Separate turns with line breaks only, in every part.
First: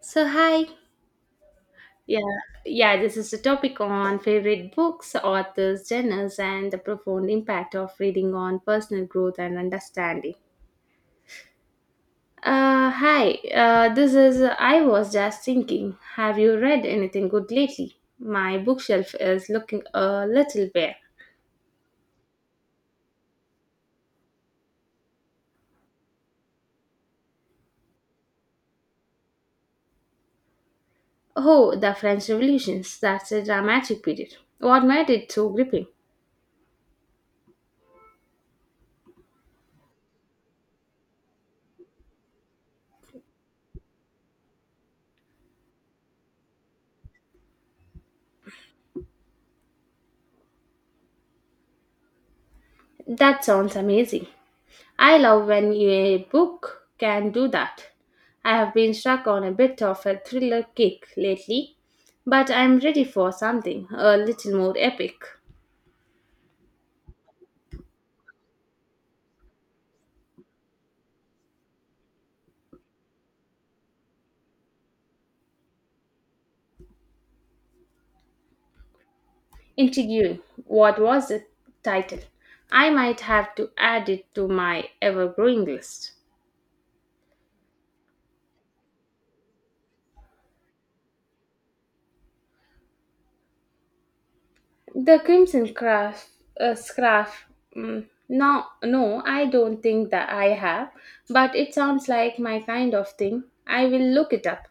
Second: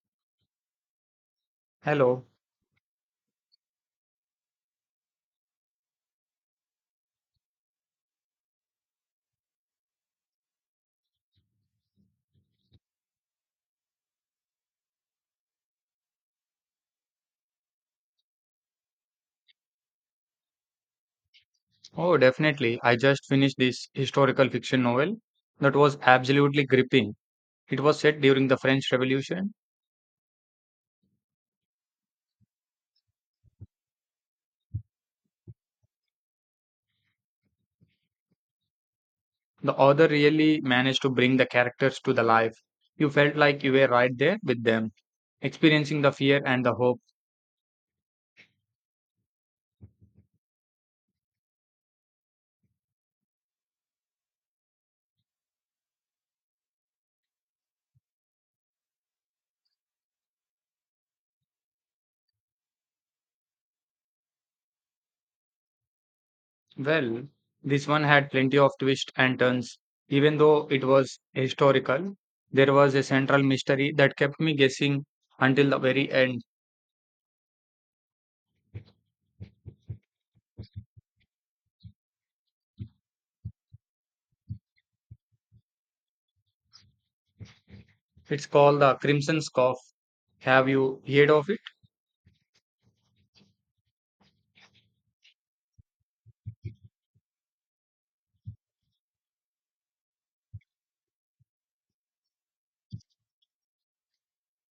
So, hi. Yeah,
Hello.
yeah, this is a topic on favorite books, authors, genres, and the profound impact of reading on personal growth and understanding. Hi, this is I was just thinking, have you read anything good lately? My bookshelf is looking a little bare.
Oh, definitely. I just finished this historical fiction novel that was absolutely gripping. It was set during the French Revolution.
Oh, the French Revolutions, that's a dramatic period. What made it so gripping?
The author really managed to bring the characters to the life. You felt like you were right there with them, experiencing the fear and the hope.
That sounds amazing. I love when a book can do that. I have been stuck on a bit of a thriller kick lately, but I'm ready for something a little more epic.
Well, this one had plenty of twists and turns. Even though it was historical, there was a central mystery that kept me guessing until the very end.
Intriguing. What was the title? I might have to add it to my ever growing list.
It's called The Crimson Scarf. Have you heard of it?
The Crimson Craft, Scarf. No, no, I don't think that I have, but it sounds like my kind of thing. I will look it up.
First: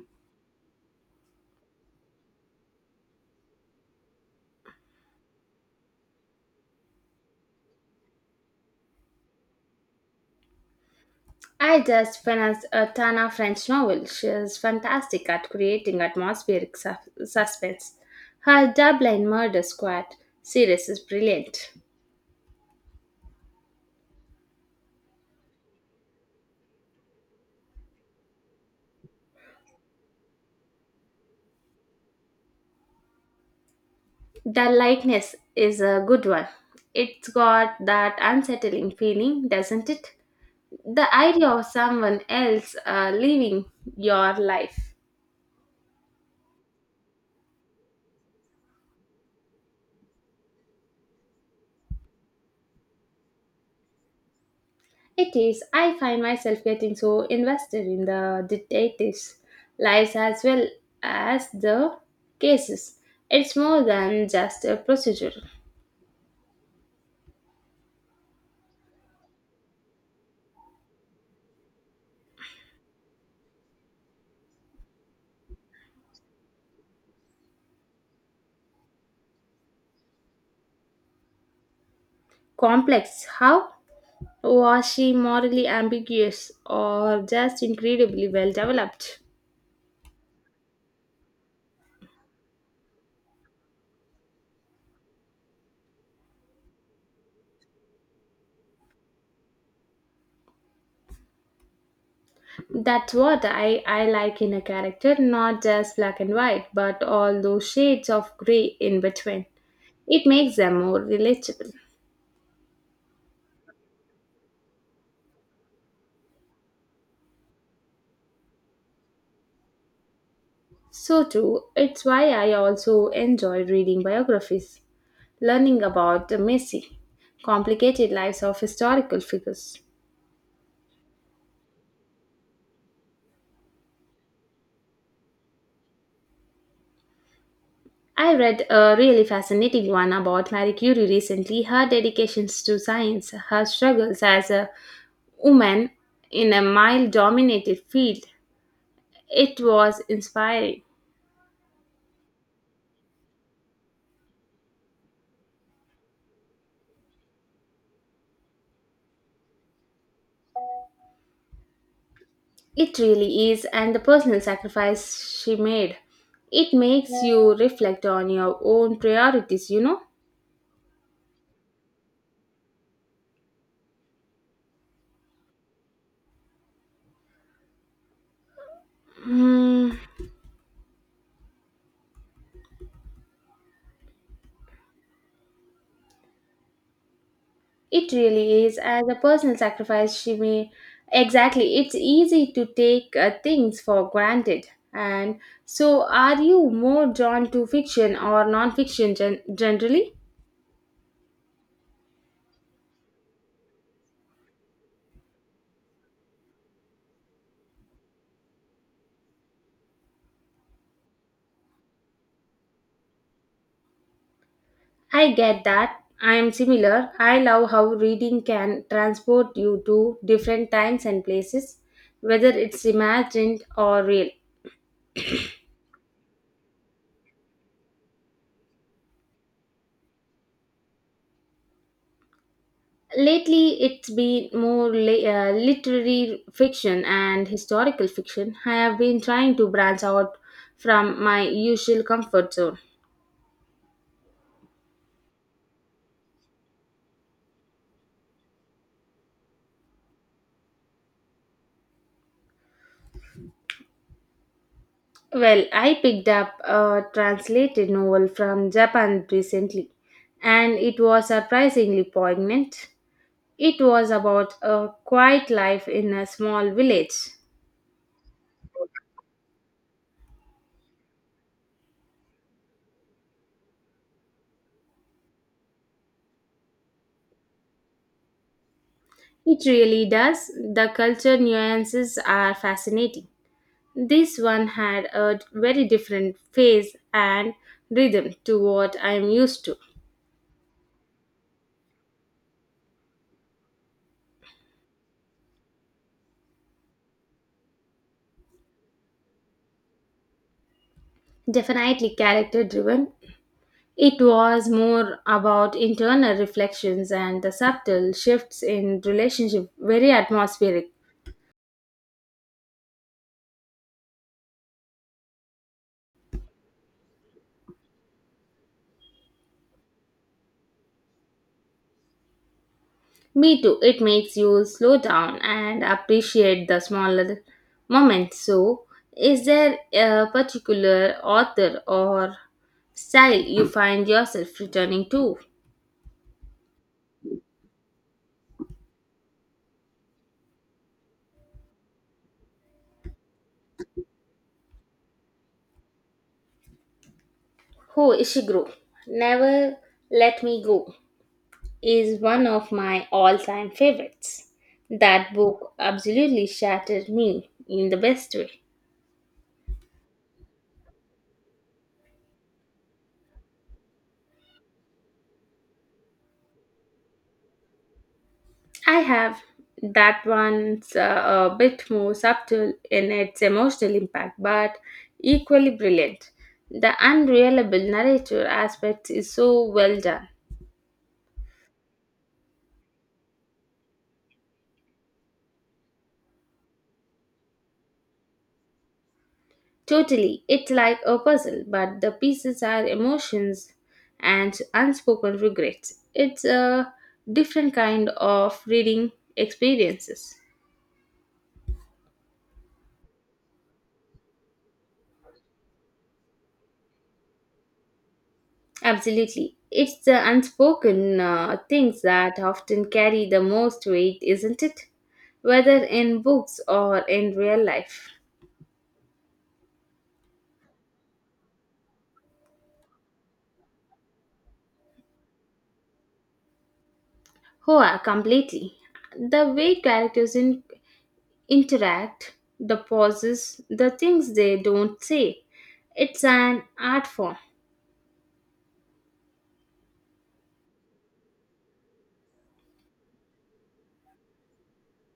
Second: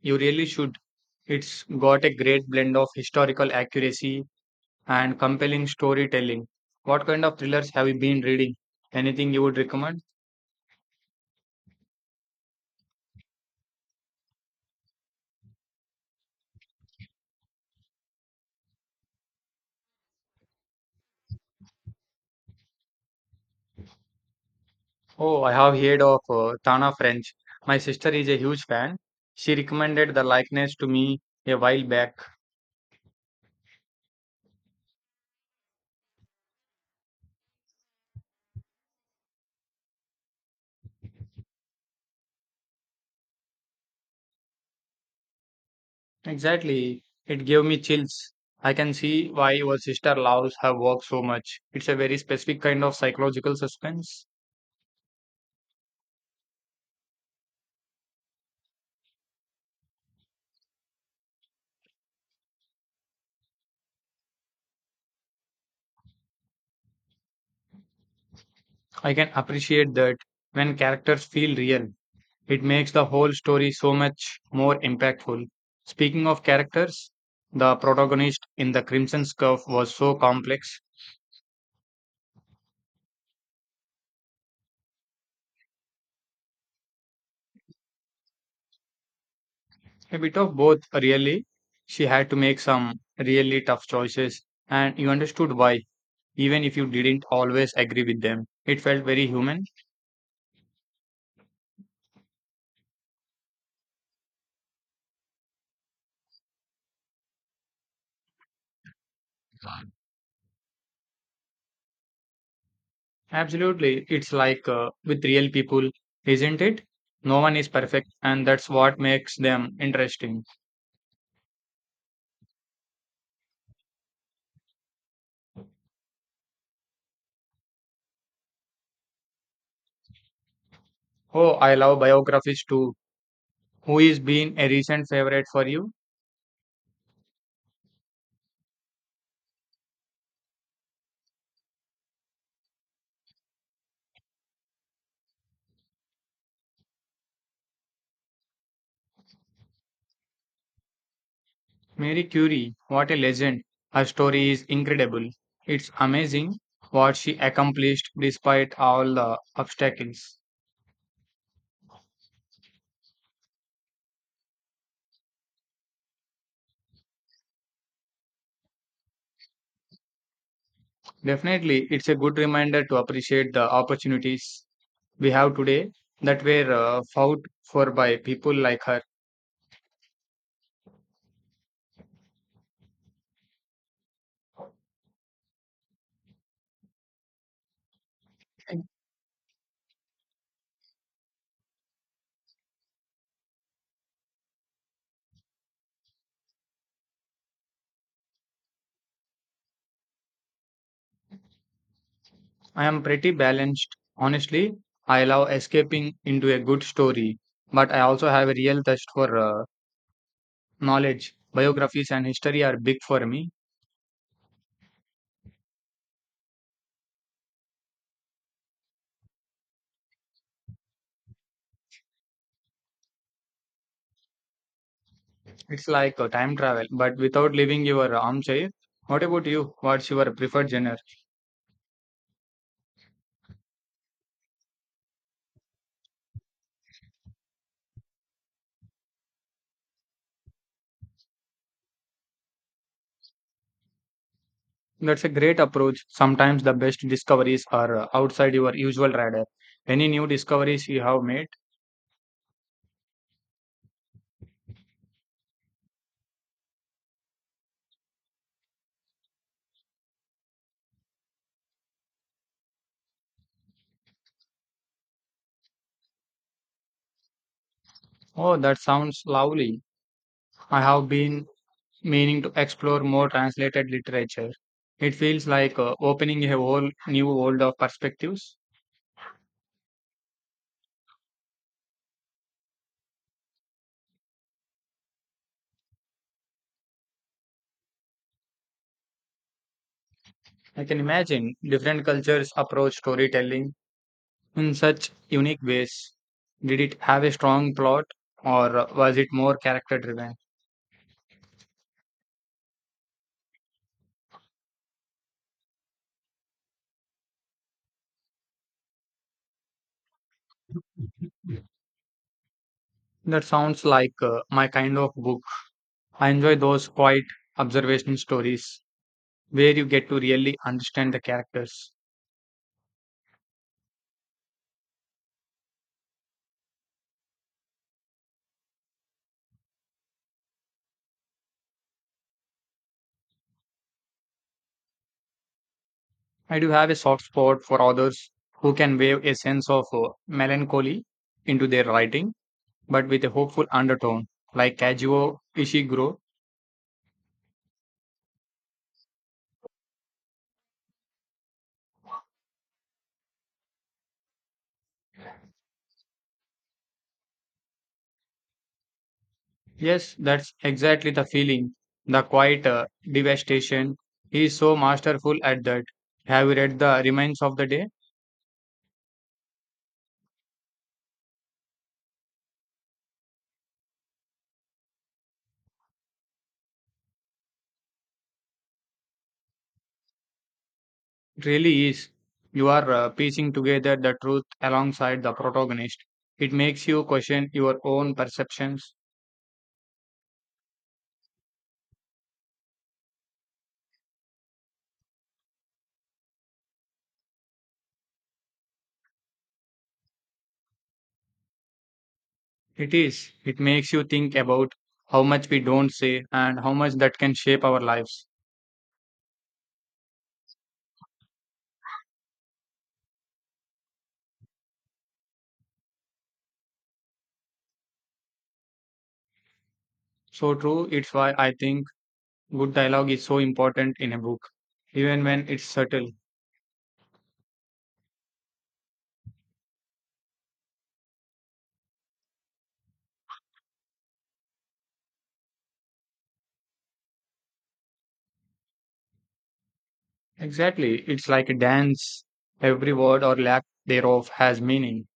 You really should. It's got a great blend of historical accuracy and compelling storytelling. What kind of thrillers have you been reading? Anything you would recommend?
I just finished a Tana French novel. She is fantastic at creating atmospheric suspense. Her Dublin Murder Squad series is brilliant.
Oh, I have heard of Tana French. My sister is a huge fan. She recommended the likeness to me a while back.
The likeness is a good one. It's got that unsettling feeling, doesn't it? The idea of someone else living your life.
Exactly. It gave me chills. I can see why your sister loves her work so much. It's a very specific kind of psychological suspense.
It is. I find myself getting so invested in the detectives' lives as well as the cases. It's more than just a procedure.
I can appreciate that when characters feel real. It makes the whole story so much more impactful. Speaking of characters, the protagonist in The Crimson Scarf was so complex,
Complex. How was she morally ambiguous or just incredibly well developed?
a bit of both, really. She had to make some really tough choices, and you understood why, even if you didn't always agree with them. It felt very human.
That's what I like in a character, not just black and white, but all those shades of grey in between. It makes them more relatable.
Absolutely. It's like with real people, isn't it? No one is perfect, and that's what makes them interesting.
So true. It's why I also enjoy reading biographies, learning about the messy, complicated lives of historical figures.
Oh, I love biographies too. Who is been a recent favorite for you?
I read a really fascinating one about Marie Curie recently, her dedications to science, her struggles as a woman in a male dominated field. It was inspiring.
Marie Curie, what a legend. Her story is incredible. It's amazing what she accomplished despite all the obstacles.
It really is, and the personal sacrifice she made. It makes you reflect on your own priorities, you know?
Definitely, it's a good reminder to appreciate the opportunities we have today that were fought for by people like her.
Hmm. It really is as a personal sacrifice she made. Exactly, it's easy to take things for granted. And so, are you more drawn to fiction or non-fiction generally?
I am pretty balanced. Honestly, I love escaping into a good story, but I also have a real thirst for knowledge. Biographies and history are big for me.
I get that. I am similar. I love how reading can transport you to different times and places, whether it's imagined or real.
It's like a time travel, but without leaving your armchair. What about you? What's your preferred genre?
Lately, it's been more literary fiction and historical fiction. I have been trying to branch out from my usual comfort zone.
That's a great approach. Sometimes the best discoveries are outside your usual radar. Any new discoveries you have made?
Well, I picked up a translated novel from Japan recently, and it was surprisingly poignant. It was about a quiet life in a small village.
Oh, that sounds lovely. I have been meaning to explore more translated literature. It feels like opening a whole new world of perspectives.
It really does. The culture nuances are fascinating. This one had a very different phase and rhythm to what I am used to.
I can imagine different cultures approach storytelling in such unique ways. Did it have a strong plot or was it more character driven?
Definitely character driven. It was more about internal reflections and the subtle shifts in relationship, very atmospheric.
That sounds like my kind of book. I enjoy those quiet observation stories where you get to really understand the characters.
Me too, it makes you slow down and appreciate the smaller moments. So, is there a particular author or style you find yourself returning to?
I do have a soft spot for authors who can wave a sense of melancholy into their writing, but with a hopeful undertone, like Kazuo Ishiguro.
Who Ishiguro, Never Let Me Go, is one of my all time favorites. That book absolutely shattered me in the best way.
Yes, that's exactly the feeling. The quiet devastation. He is so masterful at that. Have you read The Remains of the Day?
I have that one's a bit more subtle in its emotional impact, but equally brilliant. The unreliable narrator aspect is so well done.
It really is. You are piecing together the truth alongside the protagonist. It makes you question your own perceptions.
Totally, it's like a puzzle, but the pieces are emotions and unspoken regrets. It's a different kind of reading experiences.
It is. It makes you think about how much we don't say and how much that can shape our lives.
Absolutely. It's the unspoken things that often carry the most weight, isn't it? Whether in books or in real life.
So true, it's why I think good dialogue is so important in a book, even when it's subtle.
Hoa, completely. The way characters interact, the pauses, the things they don't say. It's an art form.
Exactly. It's like a dance. Every word or lack thereof has meaning.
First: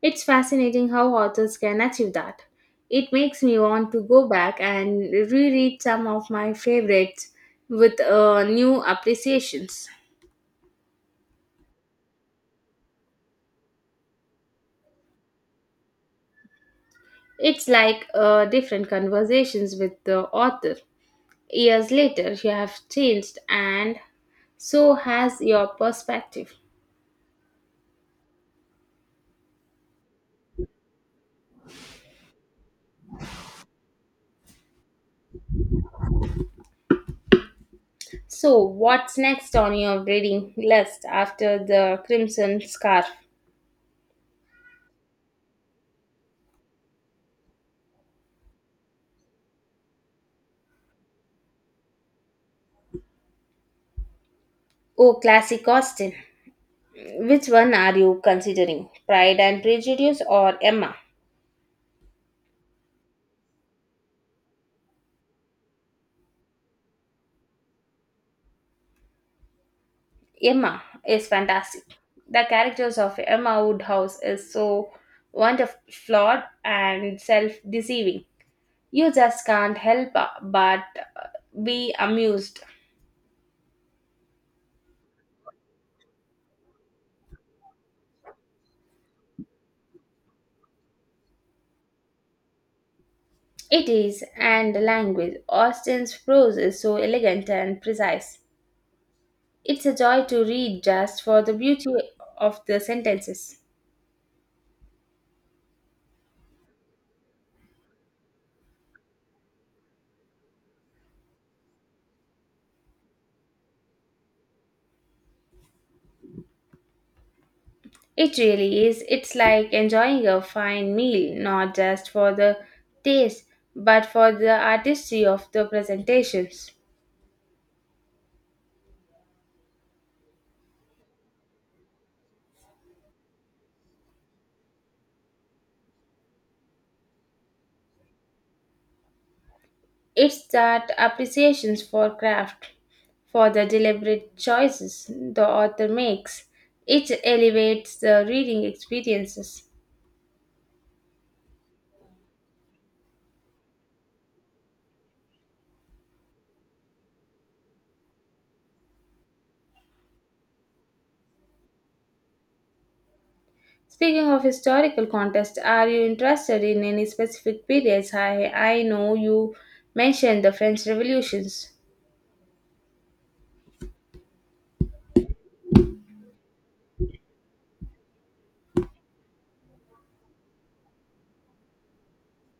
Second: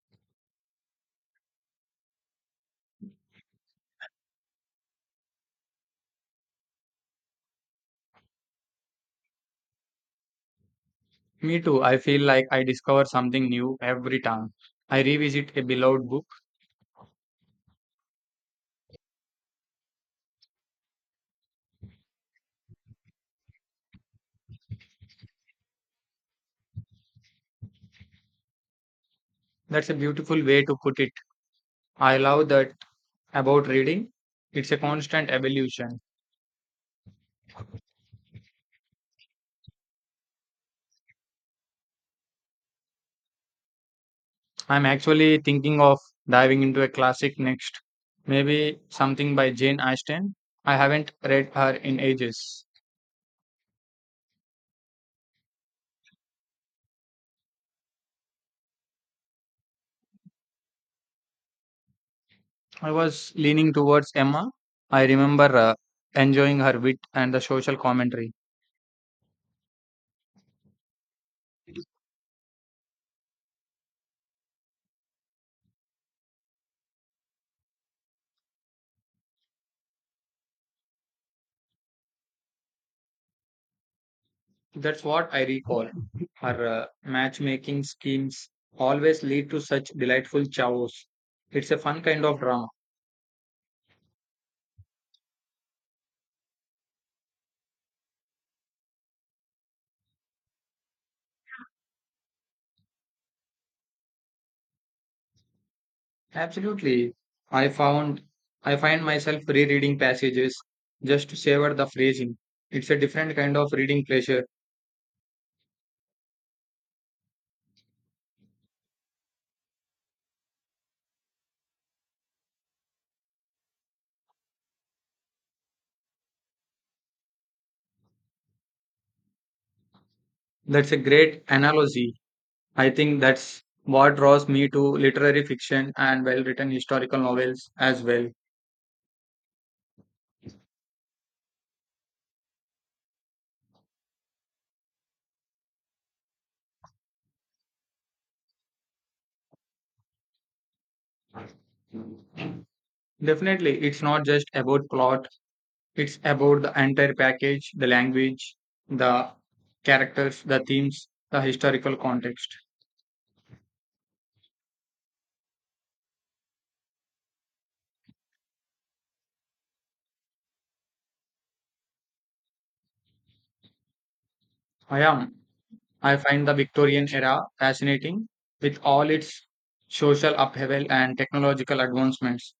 It's fascinating how authors can achieve that. It makes me want to go back and reread some of my favorites with new appreciations.
Me too. I feel like I discover something new every time I revisit a beloved book.
It's like different conversations with the author. Years later, you have changed, and so has your perspective.
That's a beautiful way to put it. I love that about reading. It's a constant evolution.
So, what's next on your reading list after the Crimson Scarf?
I'm actually thinking of diving into a classic next. Maybe something by Jane Austen. I haven't read her in ages.
Oh, classic Austen. Which one are you considering? Pride and Prejudice or Emma?
I was leaning towards Emma. I remember enjoying her wit and the social commentary.
Emma is fantastic. The characters of Emma Woodhouse is so wonderful, flawed and self-deceiving. You just can't help but be amused.
That's what I recall. Her matchmaking schemes always lead to such delightful chows. It's a fun kind of drama.
It is, and the language. Austen's prose is so elegant and precise. It's a joy to read just for the beauty of the sentences.
Absolutely. I found I find myself rereading passages just to savor the phrasing. It's a different kind of reading pleasure.
It really is. It's like enjoying a fine meal, not just for the taste, but for the artistry of the presentations.
That's a great analogy. I think that's what draws me to literary fiction and well-written historical novels as well.
It's that appreciation for craft, for the deliberate choices the author makes. It elevates the reading experiences.
Definitely, it's not just about plot. It's about the entire package, the language, the characters, the themes, the historical context.
Speaking of historical context, are you interested in any specific periods? I know you mentioned the French revolutions.
I am. I find the Victorian era fascinating with all its social upheaval and technological advancements.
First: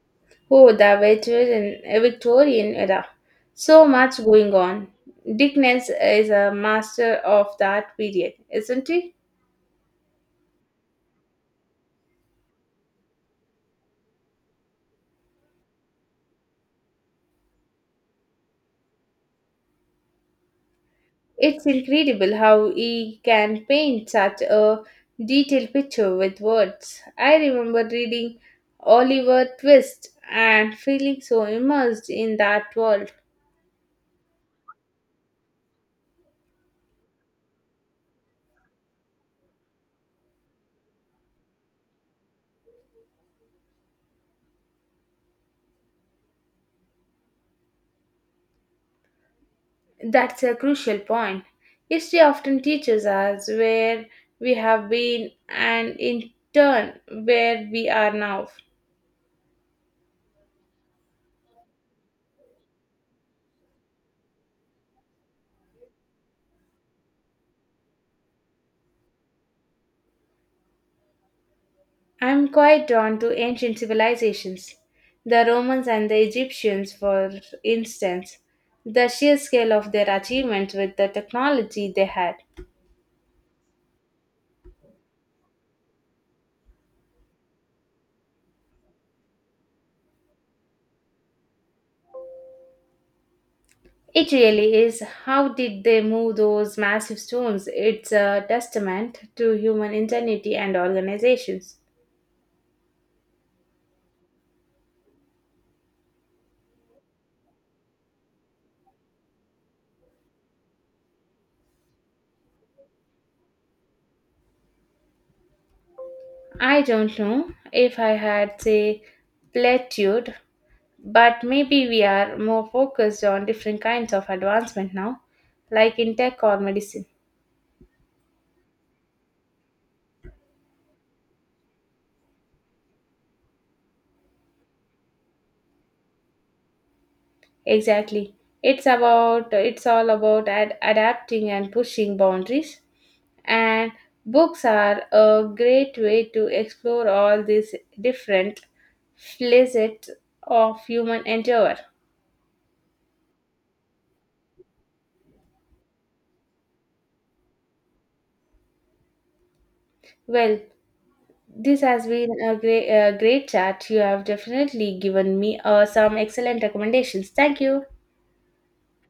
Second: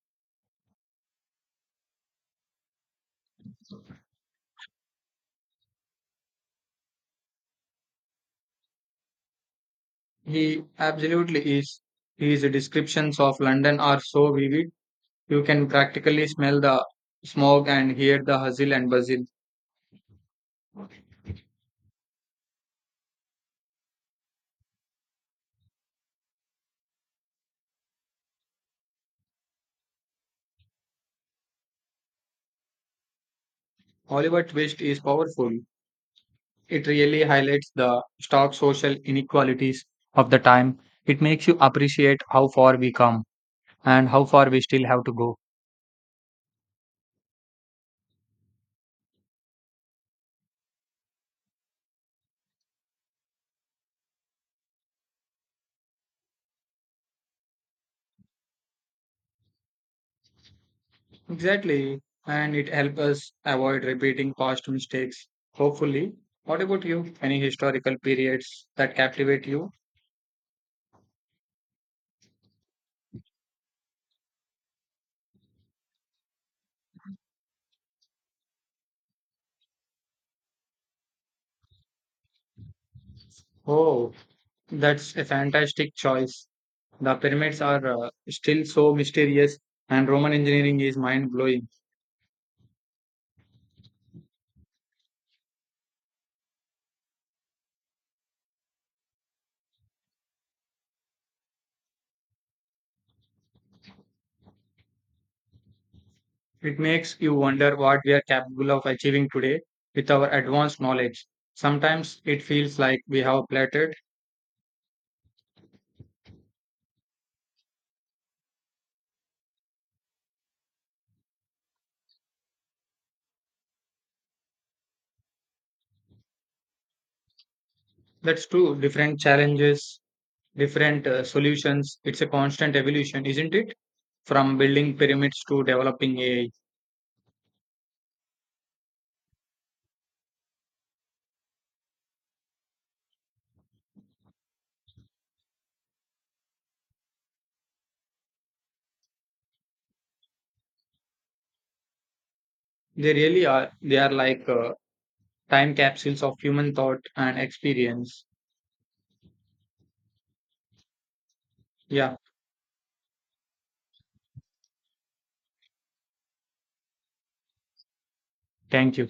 Oh, the Victorian era. So much going on. Dickens is a master of that period, isn't he?
He absolutely is. His descriptions of London are so vivid, you can practically smell the smog and hear the hustle and bustle.
It's incredible how he can paint such a detailed picture with words. I remember reading Oliver Twist and feeling so immersed in that world.
Oliver Twist is powerful. It really highlights the stark social inequalities of the time. It makes you appreciate how far we come and how far we still have to go.
That's a crucial point. History often teaches us where we have been and in turn where we are now.
Exactly. And it helps us avoid repeating past mistakes, hopefully. What about you? Any historical periods that captivate you?
I'm quite drawn to ancient civilizations. The Romans and the Egyptians, for instance, the sheer scale of their achievements with the technology they had.
Oh, that's a fantastic choice. The pyramids are still so mysterious, and Roman engineering is mind blowing.
It really is. How did they move those massive stones? It's a testament to human ingenuity and organizations.
It makes you wonder what we are capable of achieving today with our advanced knowledge. Sometimes it feels like we have a plateaued.
I don't know if I had, say, platitude, but maybe we are more focused on different kinds of advancement now, like in tech or medicine.
That's true. Different challenges, different solutions. It's a constant evolution, isn't it? From building pyramids to developing AI.
Exactly. It's all about adapting and pushing boundaries and books are a great way to explore all these different facets of human endeavor.
They really are. They are like time capsules of human thought and experience.
Well, this has
Yeah.
been a great chat. You have definitely given me some excellent recommendations. Thank you.
Thank you.